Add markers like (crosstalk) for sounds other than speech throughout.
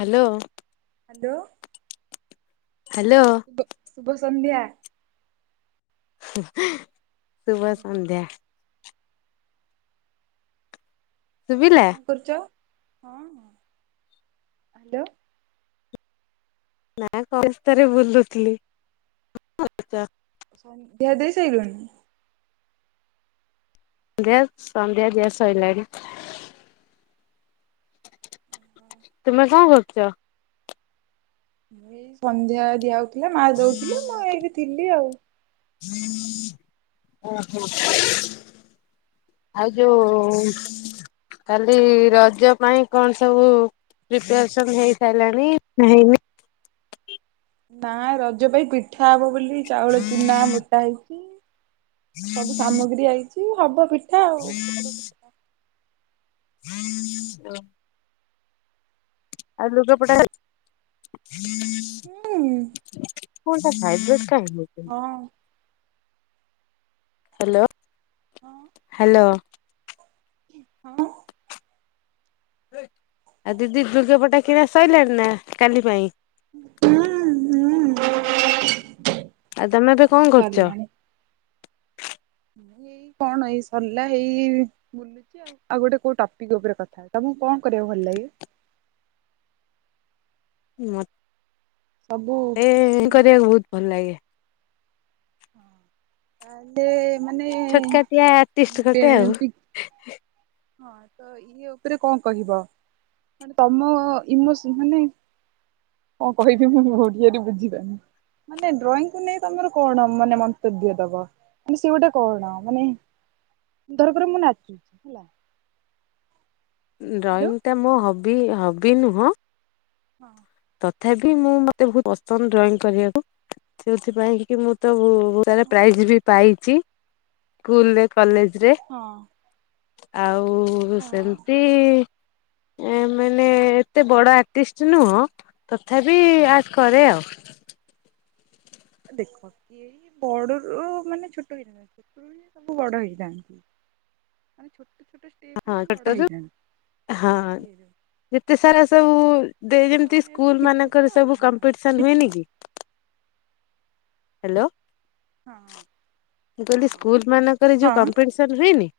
Hello. Hello. Hello. ଓ ଶୁଭ ସନ୍ଧ୍ୟା। ଶୁଭ କଣ ସନ୍ଧ୍ୟା। ଶୁବିଲା? କରୁଚ ହଁ ହାଲୋ। ନାଁ ଏ କଷ୍ଟାରେ ବୁଲୁଥିଲି (inaudible) ସନ୍ଧ୍ୟା ଦେଇ ଦେଇସାଇଲଣି? ନ୍ଧ୍ୟା ସନ୍ଧ୍ୟା ଦିଆସଇଲାଣି। ତୁମେ କଁ କରୁଚ? ମୁଁ ଏଇ ସନ୍ଧ୍ୟା ଦିଆ ହଉଥୁଲା ମା ଦଉଥୁଲେ ମୁଁ ଏଇଠି ଥିଲି ଆଉ। ଓହୋ ହୋ। ଆଉ ଯୋଉ କାଲି ରଜ ପାଇଁ କଣ ସବୁ ପ୍ରିପାରେସନ ହେଇ ସାରିଲାଣି ନାଁ ହେଇନି? ନାଉ ରଜ ପାଇଁ ପିଠା ହବ ବୋଲି ଚାଉଳ ଚୁନା ବଟା ହେଇଚି। ସବୁ ସାମଗ୍ରୀ ଆଇଚି ହବ ପିଠା ଆଉ। ଏପଟୁ ଏ ବା ଆଉ ଲୁଗାପଟା ହୁଁ। ଫୋନ୍ ଟା ଭାଇବ୍ରେଟ୍ କାଇଁ ହୋଉ ହଁ। ହ୍ୟାଲୋ ହଁ ହାଲୋ। ହଁ। ଆଉ ଦିଦି ଲୁଗାପଟା କିଣା ସରିଲାଣି ନା କାଲି ପାଇଁ ହୁଁ ଉଁ ହୁଁ ଉଁ ଆଉ ତମେ ଏବେ କଣ କରୁଚ? ମୁଁ ଏଇ କଣ ଏଇ ସରିଲା ହେଇ ବୁଲୁଚି। ଆଉ ଗୋଟେ କୋଉ ଟପିକ୍ ଉପରେ କଥା ତମୁକୁ କଣ କରିଆକୁ ଭଲ ଲାଗେ? ମତ୍ ସବୁ ଏ-ଏ-ଏ-ଏ-ଏଁ କରିବାକୁ ବହୁତ୍ ଭଲ ଲାଗେ। ତାହଲେ ମାନେ ଛୋଟକାଟିଆ ପିଷ୍ଟ ବେ ଗୋଟେ ଆଉ। ପି ହଁ ତ ଇଏ ଉପରେ କଣ କହିବ? ମାନେ ତମ ଇମୋସ୍ ମାନେ କଣ କହିିବି ମୁଁ ମୁଁ (unintelligible) ବୁଝିପାରୁନି। ମାନେ ଡ୍ରଇଂ କୁ ନେଇ ତମର କଣ ମାନେ ମନ୍ତବ୍ୟ ଦବ? ମାନେ ସେ ଗୋଟେ କଣ ମାନେ ଧର କିଏ ଗୋଟେ ମୁଁ ନାଚୁଚି ହେଲା ହ୍ୟାଲୋ ଡ୍ରଇଂଟା ମୋ ହବି ହବି ନୁହଁ। ହଁ। ତଥାପି ମୁଁ ମତେ ବହୁତ ପସନ୍ଦ ଡ୍ରଇଂ କରିବାକୁ ସେଇଥିପାଇଁ କି ମୁଁ ତ ମୁଁ ମୁଁ ତାର ପ୍ରାଇଜ୍ ବି ପାଇଚି ସ୍କୁଲରେ କଲେଜ୍ ହଁ। ଆଉ ହଁ ସେମତି ଏ ମାନେ ଏତେ ବଡ ଆର୍ଟିଷ୍ଟ ନୁହଁ ତଥାପି ଆର୍ଟ କରେ ଆଉ। ଦେଖ କି ଏଇ ବଡ଼ରୁ ମାନେ ଛୋଟ ହେଇନା (unintelligible) (unintelligible) ସବୁ ବଡ ହେଇଥାନ୍ତି ମାନେ ଛୋଟ ଛୋଟ ଷ୍ଟେପରୁ ହଁ ହିଁ ବଡ ସେଟା ରୁ ହେଇଥାନ୍ତି ମାନେ ଇଏ ଯୋଉ ଯେତେ ସାରା ସବୁ ଯେମତି ତମେ ଏବେ ସ୍କୁଲ ଶିଖୁଛ ମାନଙ୍କରେ ଆଉ ସବୁ କଣ କମ୍ପିଟିସନ ହୁଏନି ଶିଖି କି ହେଲୋ ହଁ ମୁଁ କହିଲି ହଁ। ସ୍କୁଲ ମାନଙ୍କରେ ଯୋଉ ହଁ କମ୍ପିଟିସନ୍ ହୁଏନି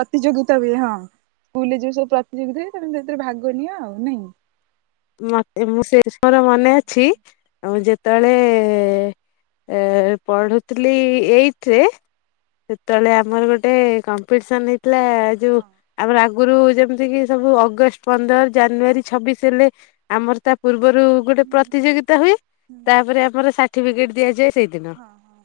ପ୍ରତିଯୋଗିତା ହୁଏ ହଁ ସ୍କୁଲରେ ଯେଉ ସବୁ ପ୍ରତିଯୋଗିତା ହୁଏ ତମେ ସେଥିରେ ଭାଗ ନିଅ ଆଉ ନାଇଁ ମତେ ମୁଁ ଶେଷର ମନେ ଅଛି ଆ ମୁଁ ଯେତବେଳେ ଏ ପଢ଼େ ଥିଲି ହଁ ଏଇଥ୍ ରେ ସେତବେଳେ ଆମର ଗୋଟେ କମ୍ପିଟସନ୍ ହେଇଥିଲା ଏ ଯୋଉ ହଁ ଆମର ଆଗୁରୁ ଯେମିତି କିି ସବୁ ଅଗଷ୍ଟ ପନ୍ଦର ଜାନୁୟାରୀ ଛବିଶ ହେଲେ ଆମର ତା ପୂର୍ବରୁ ଗୋଟେ ହୁଁ ହୁଁ ପ୍ରତିଯୋଗିତା ହୁଏ। ହୁଁ ତାପରେ ଆମର ସାର୍ଟିଫିକେଟ୍ ଦିଆଯାଏ। ସେଇଦିନ। ହଁ ହଁ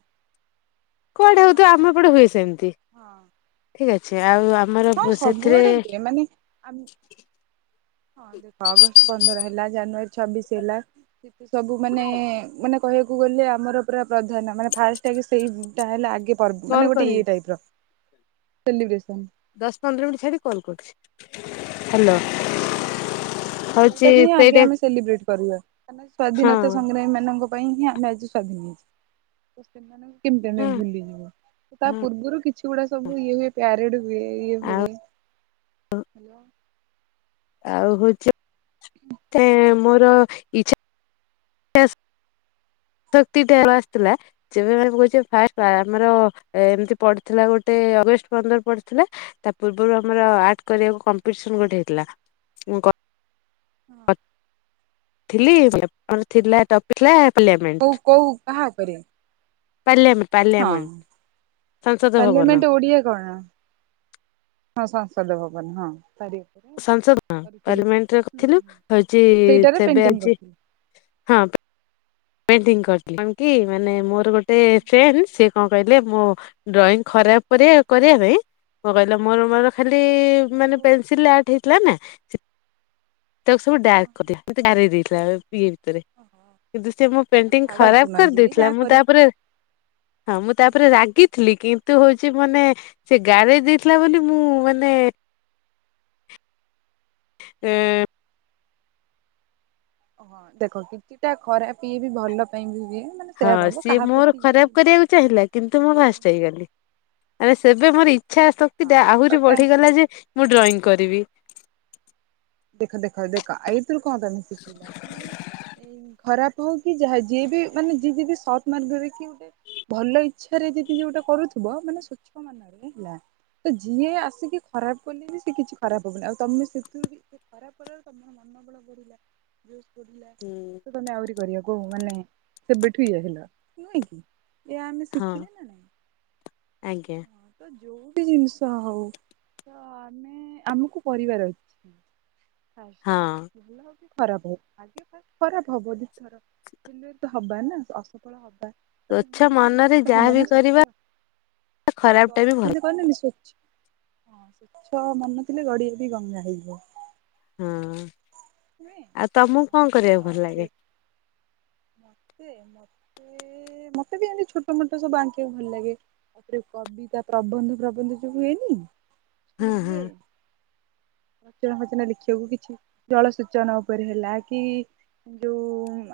କୁଆଡେ ହଁ ହଉଥିବ ହଁ ଆମ ଏପଟେ ହୁଏ ସେମତି ହଁ। ଠିକ୍ ଅଛି ଆଉ ଆପ୍ ହଁ ସବୁ ଆଡେ ହୁଏ ମାନେ ଆମ୍ ହଁ ଦେଖ ଅଗଷ୍ଟ ପନ୍ଦର ହେଲା ଜାନୁୟାରୀ ଛବିଶ ହେଲା ସେତ ସବୁ ମାନେ ମାନେ କହିଆକୁ ଗଲେ ଆମର ପୁରା ପ୍ରଧାନ ମାନେ ଫାଷ୍ଟ୍ ଆଗେ ସେଇଟା ହେଲା ଆଗେ ପର୍ବ୍ କଲ୍ ମାନେ ଗୋଟେ କରିବି ଇଏ ଟାଇପ୍ ର ସେଲିବ୍ରେସନ୍। ଦଶ୍ ପନ୍ଦର ମିନିଟ୍ ଛାଡ଼ିିକ୍ କଲ୍ କରୁଛି। ହ୍ୟାଲୋ ହଉଛି ସେଇଟାକୁ ହିଁ ଆଗେ ସେଇଟା ଆମେ ସେଲିବ୍ରେଟ୍ କରିବା। ଆମେ ହଁ ସ୍ଵାଧୀନତା ସଂଗ୍ରାମୀ ମାନଙ୍କ ପାଇଁ ହିଁ ଆମେ ଆଜି ସ୍ୱାଧୀନ। କେମତି ହଁ ଆମେ ଭୁଲିଯିବୁ। ତା ହଁ ପୂର୍ବୁରୁ କିଛି ଗୁଡା ସବୁ ଇଏ ହୁଏ। ପ୍ୟାରେଡ ହୁଏ ଇଏ ଆଉ ହୁଏ। ହ୍ୟାଲୋ ଆଉ ହଉଛି ଏଁ ମୋର ଇଚ୍ଛା (unintelligible) ଶକ୍ତି ର ଆସିଥିଲା। କହୁଛି ଆମର ଏମତି ପଡିଥିଲା ଗୋଟେ ଅଗଷ୍ଟ ପନ୍ଦର (unintelligible) ପଡିଥିଲା। ତା ପୂର୍ବରୁ ଆମର ଆଟ କରିବାକୁ କମ୍ପିଟିସନ ହଁ ଗୋଟେ ହେଇଥିଲା। ହଁ ଥିଲି କଣ ଥିଲା ଟପିକି ଥିଲା କୋଉ (unintelligible) କୋଉ କାହା ଉପରେ ପାଲ୍ୟମ ପାଲ୍ୟ ହଁ ପାଲିଆମେଣ୍ଟ ଓଡ଼ିଆ କଣ? ହଁ ସଂପଦ ଭବନ। ହଁ ପାରିବ ସାଂସଦ ହଁ ପାର୍ଲାମେଣ୍ଟରେଥିଲୁ ହୁଁ ହଉଛି ସେଇଟାରେ ତେବେ ପେଣ୍ଟିଂ ଆଜି କରିଥିଲି। ହ ପେଣ୍ଟିଙ୍ଗ କରି କଣ କି ମାନେ ମୋର ଗୋଟେ ଫ୍ରେଣ୍ଡ ସେ କଣ କହିଲେ ମୋ ଡ୍ରଇଂ ଖରାପ କରି କରିବା ପାଇଁକଣ କହିଲେ ମୋର ମୋର ଖାଲି ହଁ ମାନେ ହୁଁ ପେନସିଲ ଆର୍ଟ ହେଇଥିଲା ନା। ତାକୁ ସବୁ ହଉ ହଁ ଡାର୍କ କରିଦେଲା ଗାରେଇ ଦେଇଥିଲା ସିଏ। ହଁ ହଁ କିନ୍ତୁ ସେ ମୋ ହଉ ପେଣ୍ଟିଙ୍ଗ ଛାଡ ଖରାପ ଶୁଣ ଯିଏ କରିଦେଇଥିଲା। ଯାହା ମୁଁ ତା କରିବ ଉପରେ ହଁ ମୁଁ ତାପରେ ରାଗିଥିଲି କିନ୍ତୁ ହଉଛି ମାନେ ସେ ଗାରେଇ ଦେଇଥିଲା ବୋଲି ମୁଁ ମାନେ ଏ ହଁ ଦେଖ କିଛିଟା ଖରାପ ଇଏ ବି ଭଲ ପାଇଁ ବିି ହୁଏ। ମାନେ ହଁ ସେୟା ଭାବ ସିଏ କାହା ମୋର ପ୍ରତି ଇଏ ବି ଖରାପ ନାହିଁ। କରିବାକୁ ଚାହିଁଲା କିନ୍ତୁ ମୁଁ ସିଏ ଫାଷ୍ଟ ହେଇଗଲି। ମାନେ ସେବେ ହଁ ମୋର ଇଚ୍ଛା ଶକ୍ତି ଟା ହଁ ତ ଆହୁରି କା ବଢିଗଲା ଯେ ମୁଁ ଡ୍ରଇଂ କରିବି। ଦେଖ ଦେଖ ଦେଖ ଏଇଥିରୁ କଣ ତମେ ଶିଖିଲ କି? ଖରାପ ହଉ କି ଯାହା ଯିଏ ବି ମାନେ ଯିଏ ଯଦି ସଦ୍ ମାର୍ଗରେ ଥିବ କିଏ ଗୋଟେ ଭଲ ଇଚ୍ଛାରେ ଯଦି ଯୋଉଟା କରୁଥିବ। ମାନେ ସ୍ଵଚ୍ଛ ମନ ହେଲା ତ ଯିଏ ଆସିକି ଖରାପ କଲେବି ସେ କିଛି ଖରାପ ହବନି ଆଉ ତମେ ସେଥିରୁ ସେ ଖାରପ କଲାବେଳୁ ତମ ମନବଳ ବଡ଼ିଲା। (unintelligible) ହୁଁ। ତମେ ଆହୁରି କରିବା କୁହୁ ମାନେ ସେବେଠୁ ଇ ହେଲ ନୁହେଁ କି? ଏଇ ଆମେ ହଁ ଶିଖିଲେ ନା ନାଇଁ ଆଜ୍ଞା। ହଁ ଯୋଉ ବି ଜିନିଷ ହଉ ଆମେ ଆମକୁ ପଢ଼ିବାର ଅଛି। ହଁ। ଫାଷ୍ଟ ଭଲ ଖରାପ ହଉ ଆଗେ ଖରାପ ହବ ଦିଥର। ଦିନ ତ ହବ ନା ଅସଫଳ ହବା ତତେ ସ୍ଵଚ୍ଛ ଦିନ ମନରେ ଦିନେ ତ ହବ ଯାହାବି ନା କରିବା ସଫଳ। ଖରାପ ଟା ବି ଭଲ ଯେମିତି କହାନ୍ତିନି ସ୍ୱଚ୍ଛ (unintelligible) ସ୍ଵଚ୍ଛ ମନଥିଲେ ଗଡିଆ ବି ଗଙ୍ଗା ହେଇଯିବ। ହଁ ନୁହେଁ ଆଉ ତମକୁ ହଁ କଣ ତ କରିବାକୁ ଭଲ ସେ ଲାଗେ? ମତେ ମତେ ମତେ ବି ଏମତି ଛୋଟ ମୋଟ ସବୁ ଆଙ୍କିବାକୁ ଭଲ ଲାଗେ। ତାପରେ କବିତା ପ୍ରବନ୍ଧ ପ୍ରବନ୍ଧ ଯୋଉ ହଁ ହଁ ହୁଏନି ରଚନା ଫଚନା ଲେଖିବାକୁ କିଛି ଜଳ ସୂଚନ ଉପରେ ହେଲା କି ଯୋଉ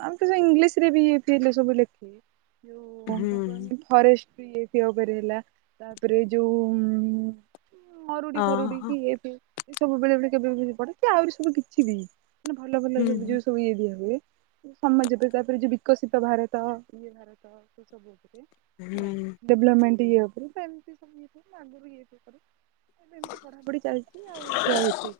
ଆମେ ତ ଇଂଲିଶ ରେ ବିଏପ ସବୁ ଲେଖେ ଯୋଉ କଣ ହୁଁ କହିଲକି ଫରେଷ୍ଟ ବି ଇଏ ଫୟ ଉପରେ ହେଲା ତାପରେ ଯେଉଁ ମରୁଡି ଫରୁଡି (unintelligible) ଓହୋ। କି ଏବେ ସବୁ ବେଳେ ବେଳେ କେବେ ବି ପଡେ କି ଆହୁରି ସବୁ କିଛି ବି ନା ଭଲ ଭଲ ସବୁ ହୁଁ ଯଉ ଇଏ ଦିଆ ହୁଏ ସମାଜ ତାପରେ ଯୋଉ ବିକଶିତ ଭାରତ ଇଏ ଭାରତ ସବୁରେ ହେଲା ହୁଁ ଡିଭଲମେଣ୍ଟଇ ଇଏ ଉପରେ ଏମତି ପଢାପଢି ଚାଲିଛି ଆଉ ଏ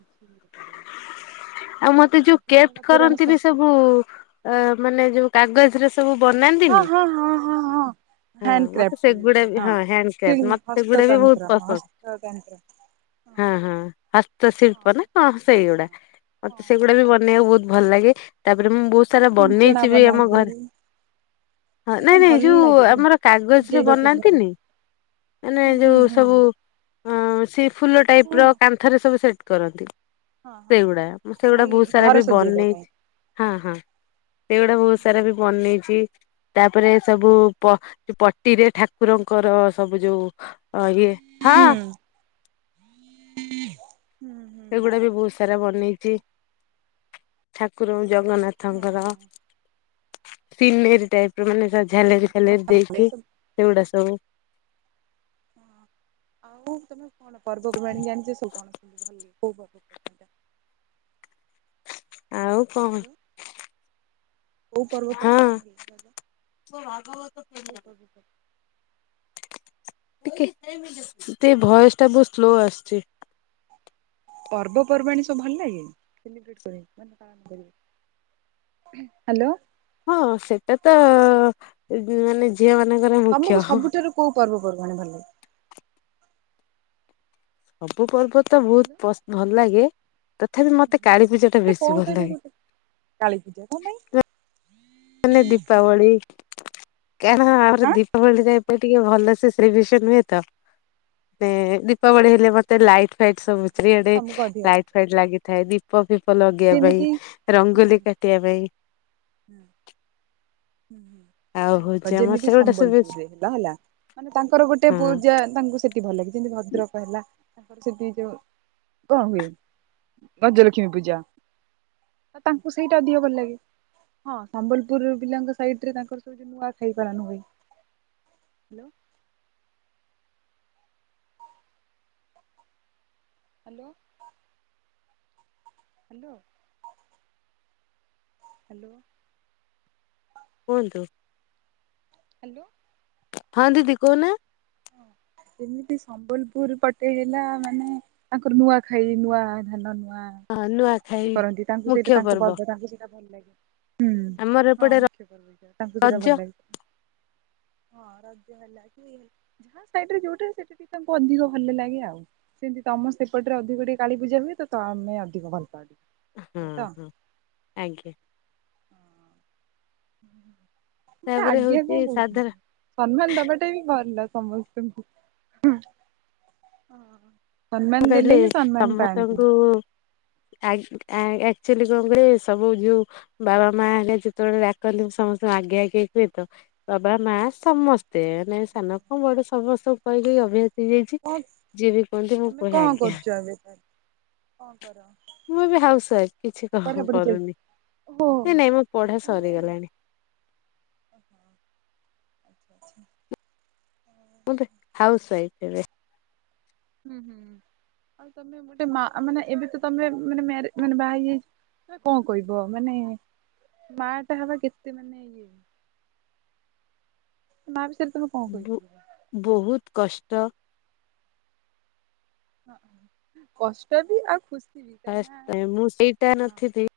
ଆଉ ମତେ ଯୋଉ କେପ୍ଟ କରନ୍ତିନି ସବୁ ଅ ମାନେ ଯୋଉ କାଗଜରେ ସବୁ ବନାନ୍ତି। ହଁ ହଁ ହଁ ହଁ ହଁ। ହଁ ମତେ ସେଗୁଡା ବି ହଁ ହ୍ୟାଣ୍ଡ ସେଇ କ୍ୟପ ମୋତେ ସେଗୁଡା ବି ବହୁତ ହସ୍ତତନ୍ତ୍ର ପସନ୍ଦ। ହସ୍ତତନ୍ତ୍ର ହଁ ହଁ ହଁ। ହସ୍ତଶିଳ୍ପ ନା କଣ ସେଇଗୁଡା ହଁ ହଁ ମତେ ସେଇଗୁଡା ଏମିତି ବି କାମ ବନେଇକୁ ବହୁତ ଭଲ ଲାଗେ। ତାପରେ ମୁଁ ବହୁତ ଆଗରୁ ସାରା ସବୁ ବିଞ୍ଚଣା ବନେଇଛି ବି ଆମ ବନାନ୍ତି ଘରେ ହଁ ତ ନାଇଁ ସବୁ ନାଇଁ ଭଲ ଯୋଉ ଲାଗେ ବି ଆମର କାଗଜ ରେ ସଜେଇବାକୁ ଘରେ ବନାନ୍ତିନି। ମାନେ ହୁଁ ହୁଁ ଯୋଉ ହୁଁ ସବୁ ଅ ସି ଫୁଲ ଟାଇପ ହଁ ର କ କାନ୍ଥ ରେ ସବୁ ସେଟ କରନ୍ତି ହଁ ହଁ। ସେଗୁଡା ମୁଁ ଭଲ ସେଗୁଡା ବହୁତ ସାରା ଘର ବି ସଜେଇବା ପାଇଁ ବନେଇଛି। ହଁ ହଁ ସେଗୁଡା ବହୁତ ସାରା ବି ହୁଁ ବନେଇଚି ତାପରେ ସବୁ। ପଟିରେ ଠାକୁରଙ୍କର ସବୁ ଯୋଉ ଇଏ ହଁ। (inaudible) ହୁଁ। ଏଗୁଡା ବି ବହୁତ ସାରା ବନେଇଚି ଠାକୁର ଜଗନ୍ନାଥଙ୍କର। ହଁ ସିନେର ଟାଇପ ର ମାନେ ଝାଲେରି ଫାଲେରି ଦେଇକି ଏସବୁ ସେଗୁଡା ସବୁ। ପର୍ବ ପର୍ବାଣୀ ଜାଣିଚ ସବୁ (inaudible) ଆଉ କଣ। ହ୍ୟାଲୋ କୋଉ ହଁ। ପର୍ବପର୍ବାଣୀ ଭଲ କହିଲ କୋଉ ପର୍ବ ଟିକେ ସେ ଭଏସ ଟା ବହୁତ ସ୍ଲୋ ଆସୁଚି। ପର୍ବପର୍ବାଣୀ ସବୁ ଭଲ ଲାଗେ ସେଲିବ୍ରେଟି କରିବାକୁ ମାନେ ପାଳନ କରିବାକୁ। ହାଲୋ। ହଁ ସେଟା ତ ମାନେ ଝିଅ ମାନଙ୍କର ମୁଖ୍ୟ ତମକୁ ହଁ। ସବୁଠାରୁ କୋଉ ପର୍ବ ପର୍ବାଣି ଭଲ ଲାଗେ। ସବୁ ପର୍ବ ତ ବହୁତ ହ୍ୟାଲୋ ବହୁତ ଭଲ ଲାଗେ ତଥାପି ମତେ କାଳୀ ପୂଜା ଟା ବେଶୀ ଭଲ ଲାଗେ। କାଲି ପୂଜା କଣ ପାଇଁ? ମନେ ଦୀପାବଳି କାରଣ ଆହୁରି ଆଁ ଦୀପାବଳିରେ ମତେ ଟିକେ ଭଲ ସେ ସେଲିବ୍ରେସନ ହୁଏତ ଦୀପାବଳି ହେଲେ ମତେ ଲାଇଟ୍ ଲାଇଟ ସବୁ ସେ ନେଇ ଚାରିଆଡେ ତମକୁ ଅଧିକ ଲାଇଟ ଲାଗିଥାଏ ଦୀପ ଫିପ ଲଗେଇବା ଯେମିତି ହୁଁ ପାଇଁ ରଙ୍ଗୋଲି ହୁଁ କାଟିବା ପାଇଁ। ଆଉ ନାଇଁ ଦେଖ ହଉଛି ଆମର ଯେମିତି ସେଗୁଡା ସବୁ ସମ୍ବଲପୁର ରେ। ହେଲା ମାନେ ତାଙ୍କର ଗୋଟେ ହଁ ପୂଜା ତାଙ୍କୁ ସେଠି ଭଲ ଲାଗେ ଯେମିତି ଭଦ୍ରକ ହେଲା। ତାପରେ ସେଠି ଯୋଉ କଣ ହୁଏ ଗଜଲକ୍ଷ୍ମୀ ପୂଜା। ତ ତାଙ୍କୁ ସେଇଟା ଅଧିକ ଭଲ ଲାଗେ ହଁ ସମ୍ବଲପୁର ପିଲାଙ୍କ ସାଇଟରେ ତାଙ୍କର ସବୁ ନୂଆ ଖାଇ ପାଳନ ହୁଏ। ହାଲୋ। ହାଲୋ। ହାଲୋ। କୁହନ୍ତୁ। ହାଲୋ। ହଁ ଦିଦି କହୁନା। ଯେମିତି ସମ୍ବଲପୁର ପଟେ ହେଲା ମାନେ। ତାଙ୍କର ନୂଆ ଖାଇ ନୂଆ ଧାନ ନୂଆ। ହଁ ନୂଆ କିଏ କରନ୍ତି ତାଙ୍କୁ ସେଇଟା ତାଙ୍କୁ ପର୍ବ ତାଙ୍କୁ ସେଇଟା ଭଲ ଲାଗେ। ହୁଁ ଆମର ହଁ ଏପଟେ ମୁଖ୍ୟ ପର୍ବ ସେରା ତାଙ୍କୁ ସେଟା ଭଲ ରଜ ଲାଗେ। ହଁ ରଜ ହେଲା କି ଯାହା ସାଇଡ଼ରେ ଯୋଉଟା ସେଟା ଟିକେ ତାଙ୍କୁ ଅଧିକ ଭଲ ଲାଗେ ଆଉ। ସେନ୍ତି ତମ ସେପଟରେ ଅଧିକ ଟିକେ କାଳୀ ପୂଜା ହୁଏ ତ ତମେ ଅଧିକ ଭଲ ପାଅ ଟି ହଁ ହଁ ଆଜ୍ଞା। ମତେ ତାପରେ ଆଜ୍ଞା ହଉଛି କଁ ସାଧାରଣ କୋଉଛନ୍ତି। ସନ୍ମାନ ଦବାଟା ବି ଭଲ ସମସ୍ତଙ୍କୁ। ସନ୍ମାନ ଦେଲେ କହିଲେ ହିଁ ସନ୍ମାନ ପାଆନ୍ତି। ଆ ଆ ଆଚୁଆଲି କରିବେ ସବୁ ଯୋଉ ବାବା ମା ହେରିଆ ଯେତୋଳେ ଡାକନ୍ତି ମୁଁ ସମସ୍ତଙ୍କୁ ଆଗିଆ ଆଗିଆ କୁହେ ତ। ବାବା ମା ସମସ୍ତେ ମାନେ ସାନ କଁ ବଡ଼ ସମସ୍ତଙ୍କୁ କହି କହି ଅଭିଆ ହେଇଯାଇଛି ଯିଏ ବି କୁହନ୍ତି ମୁଁ କୁହେ କଁ ଆଜ୍ଞା କରୁଚ ଏବେ ସା ମୁଁ ଏବେ ହାଉସ୍ ୱାଇଫ୍ କିଛି କଁ ପଢାପଢି ଚାଲିଛି କରୁନି। ଓହୋ ଇ ନାଇଁ ମୋ ପଢ଼ା ମାନେ ସରିଗଲାଣି। (inaudible) ମୁଁ ପେ ହାଉସ୍ ୱାଇଫ୍ ଏବେ। ହୁଁ ହୁଁ ଆଉ ତମେ ଗୋଟେ ମା ମାନେ ଏବେ ତ ତମେ ମାନେ ମ୍ୟାରେ ମାନେ ବାହା ହେଇଯାଇ ହେ କଁ କହିବ ମାନେ ମାଆଟା ହବା କେତେ ମାନେ ଇଏ? ମା ବିଷୟରେ ତମେ କଣ ବୁ କହିପାରିବ? ବହୁତ କଷ୍ଟ। ହଁ କଷ୍ଟ ବି ଆଉ ଖୁସ୍ ଫାଷ୍ଟ୍ ଟାଇମ୍ ମୁଁ ସେଇଟା ନଥି ଦି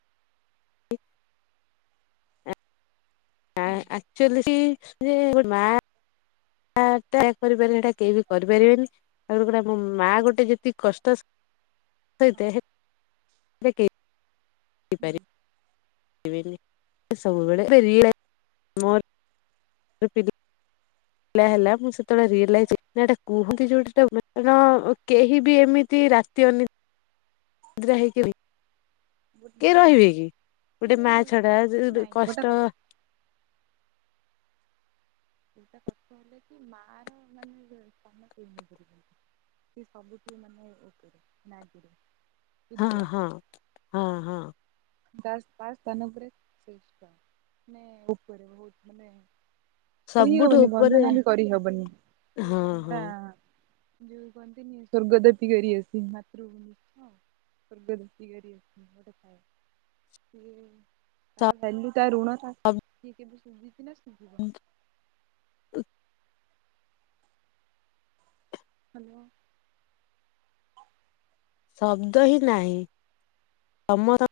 ଆ ହୁଁ ଆକ୍ଚୁଆଲି ସେ ଯେ ଗୋ ମା ଆଟା ଚେ କରିପାରିବଟା କେହି ବି କରିପାରିବେନି ଆହୁରି ଗୋଟା ମୋ ମା ଗୋଟେ ଯେତି କଷ୍ଟ ହଁ ସହିତାଏ ହେ ବି କେ ହୁଁ ଇପାରି ଇବେନି ଏ ମାନେ ସବୁବେଳେ ବେରିଏଲେ ମୋର (unintelligible) ଲା ହେଲା ମୁଁ ସେ ତଳେ ରିଏଲାଇଜ ନେଇ ଏଟା କୁହନ୍ତି ଯୋଉଠି ଟା ମା ଆନ ଉ ହଁ କେହି ବି ଏମିତି ରାତି ଅନି ଦ୍ରା ହେଇକିରି କିଏ ହଁ। ରହିବେ କି ଗୋଟେ ମାନେ ମା ଛଡ଼ା ଯେ ଦୁ ନାଇଁ ଗୋଟେ କଷ୍ଟ କଥା ଏଇଟା କଥା ହେଲେ କି ମାଆର ମାନେ ଯୋ ସ୍ଥାନ କେହି ନେଇପାରିବେନି। ଇ ସବୁଠି ମାନେ ଓପେରେ ନା ଆଗେରେ। ହଁ ହଁ ହଁ ହଁ। ଦାଶ୍ ପା ସ୍ଥାନ ଉପରେ (inaudible) ନେ ଉପରେ ବହୁତ ମାନେ କହି ସବୁଠୁ ହବନି ଉପରେ ବର୍ଣ୍ଣନା ବି କରିହବନି। ହଁ ହଁ ଯୋଉ କହନ୍ତିନି ସ୍ଵର୍ଗଦପି ଗରିୟସୀ ମାତୃଭୂମି ହଁ। ସ୍ବର୍ଗଦପି ଗରିଅସୀ ଗୋଟେ ଥାଏ ତା ଲ୍ୟାଲୁ ତା ଋଣ ତା କିଏ କେବେ ସୁଜିଚି ନା ସୁଜିବ? ହାଲୋ। ଶବ୍ଦ ହିଁ ନାହିଁ ତମର (inaudible)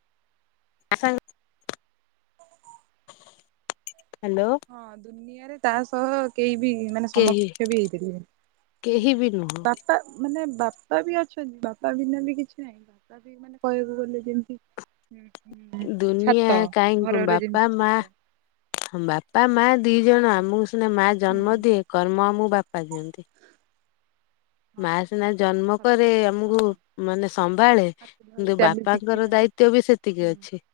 ହାଲୋ। ହଁ ଦୁନିଆରେ ତା ସହ କେହି ବି ଇଏ ମାନେ କେହି ସମକ୍ଷ ବି ହେଇପାରିବେନି କେହି ବି ନୁହଁ ବାପା ମାନେ ବାପା ବି ଅଛନ୍ତି ବାପା ବିନା ବି କିଛି ନାହିଁ ବାପା ମାନେ ଏମାନେ କହିବାକୁ ଗଲେ ଯେମତି ହୁଁ ହୁଁ। ଦୁନିଆ କାହିଁଙ୍କୁ ବାପା ମା ଛାତ। ବାପା ମା ଦି ଜଣ ଆମକୁ ସିନା ମା ହୁଁ। ଜନ୍ମ ଦିଏ କର୍ମ ଆମକୁ ବାପା ଦିଅନ୍ତି। ହଁ ମା ସିନା ଜନ୍ମ ସତ କରେ କଥା ହଁ ଆମକୁ ହଁ ମାନେ ସମ୍ଭାଳେ। ହାତ ଧରି କିନ୍ତୁ ଚାଲି ବାପାଙ୍କର ଶିଖିବା ଦାୟିତ୍ବ ବି ସେତିକି ହୁଁ। ଅଛି।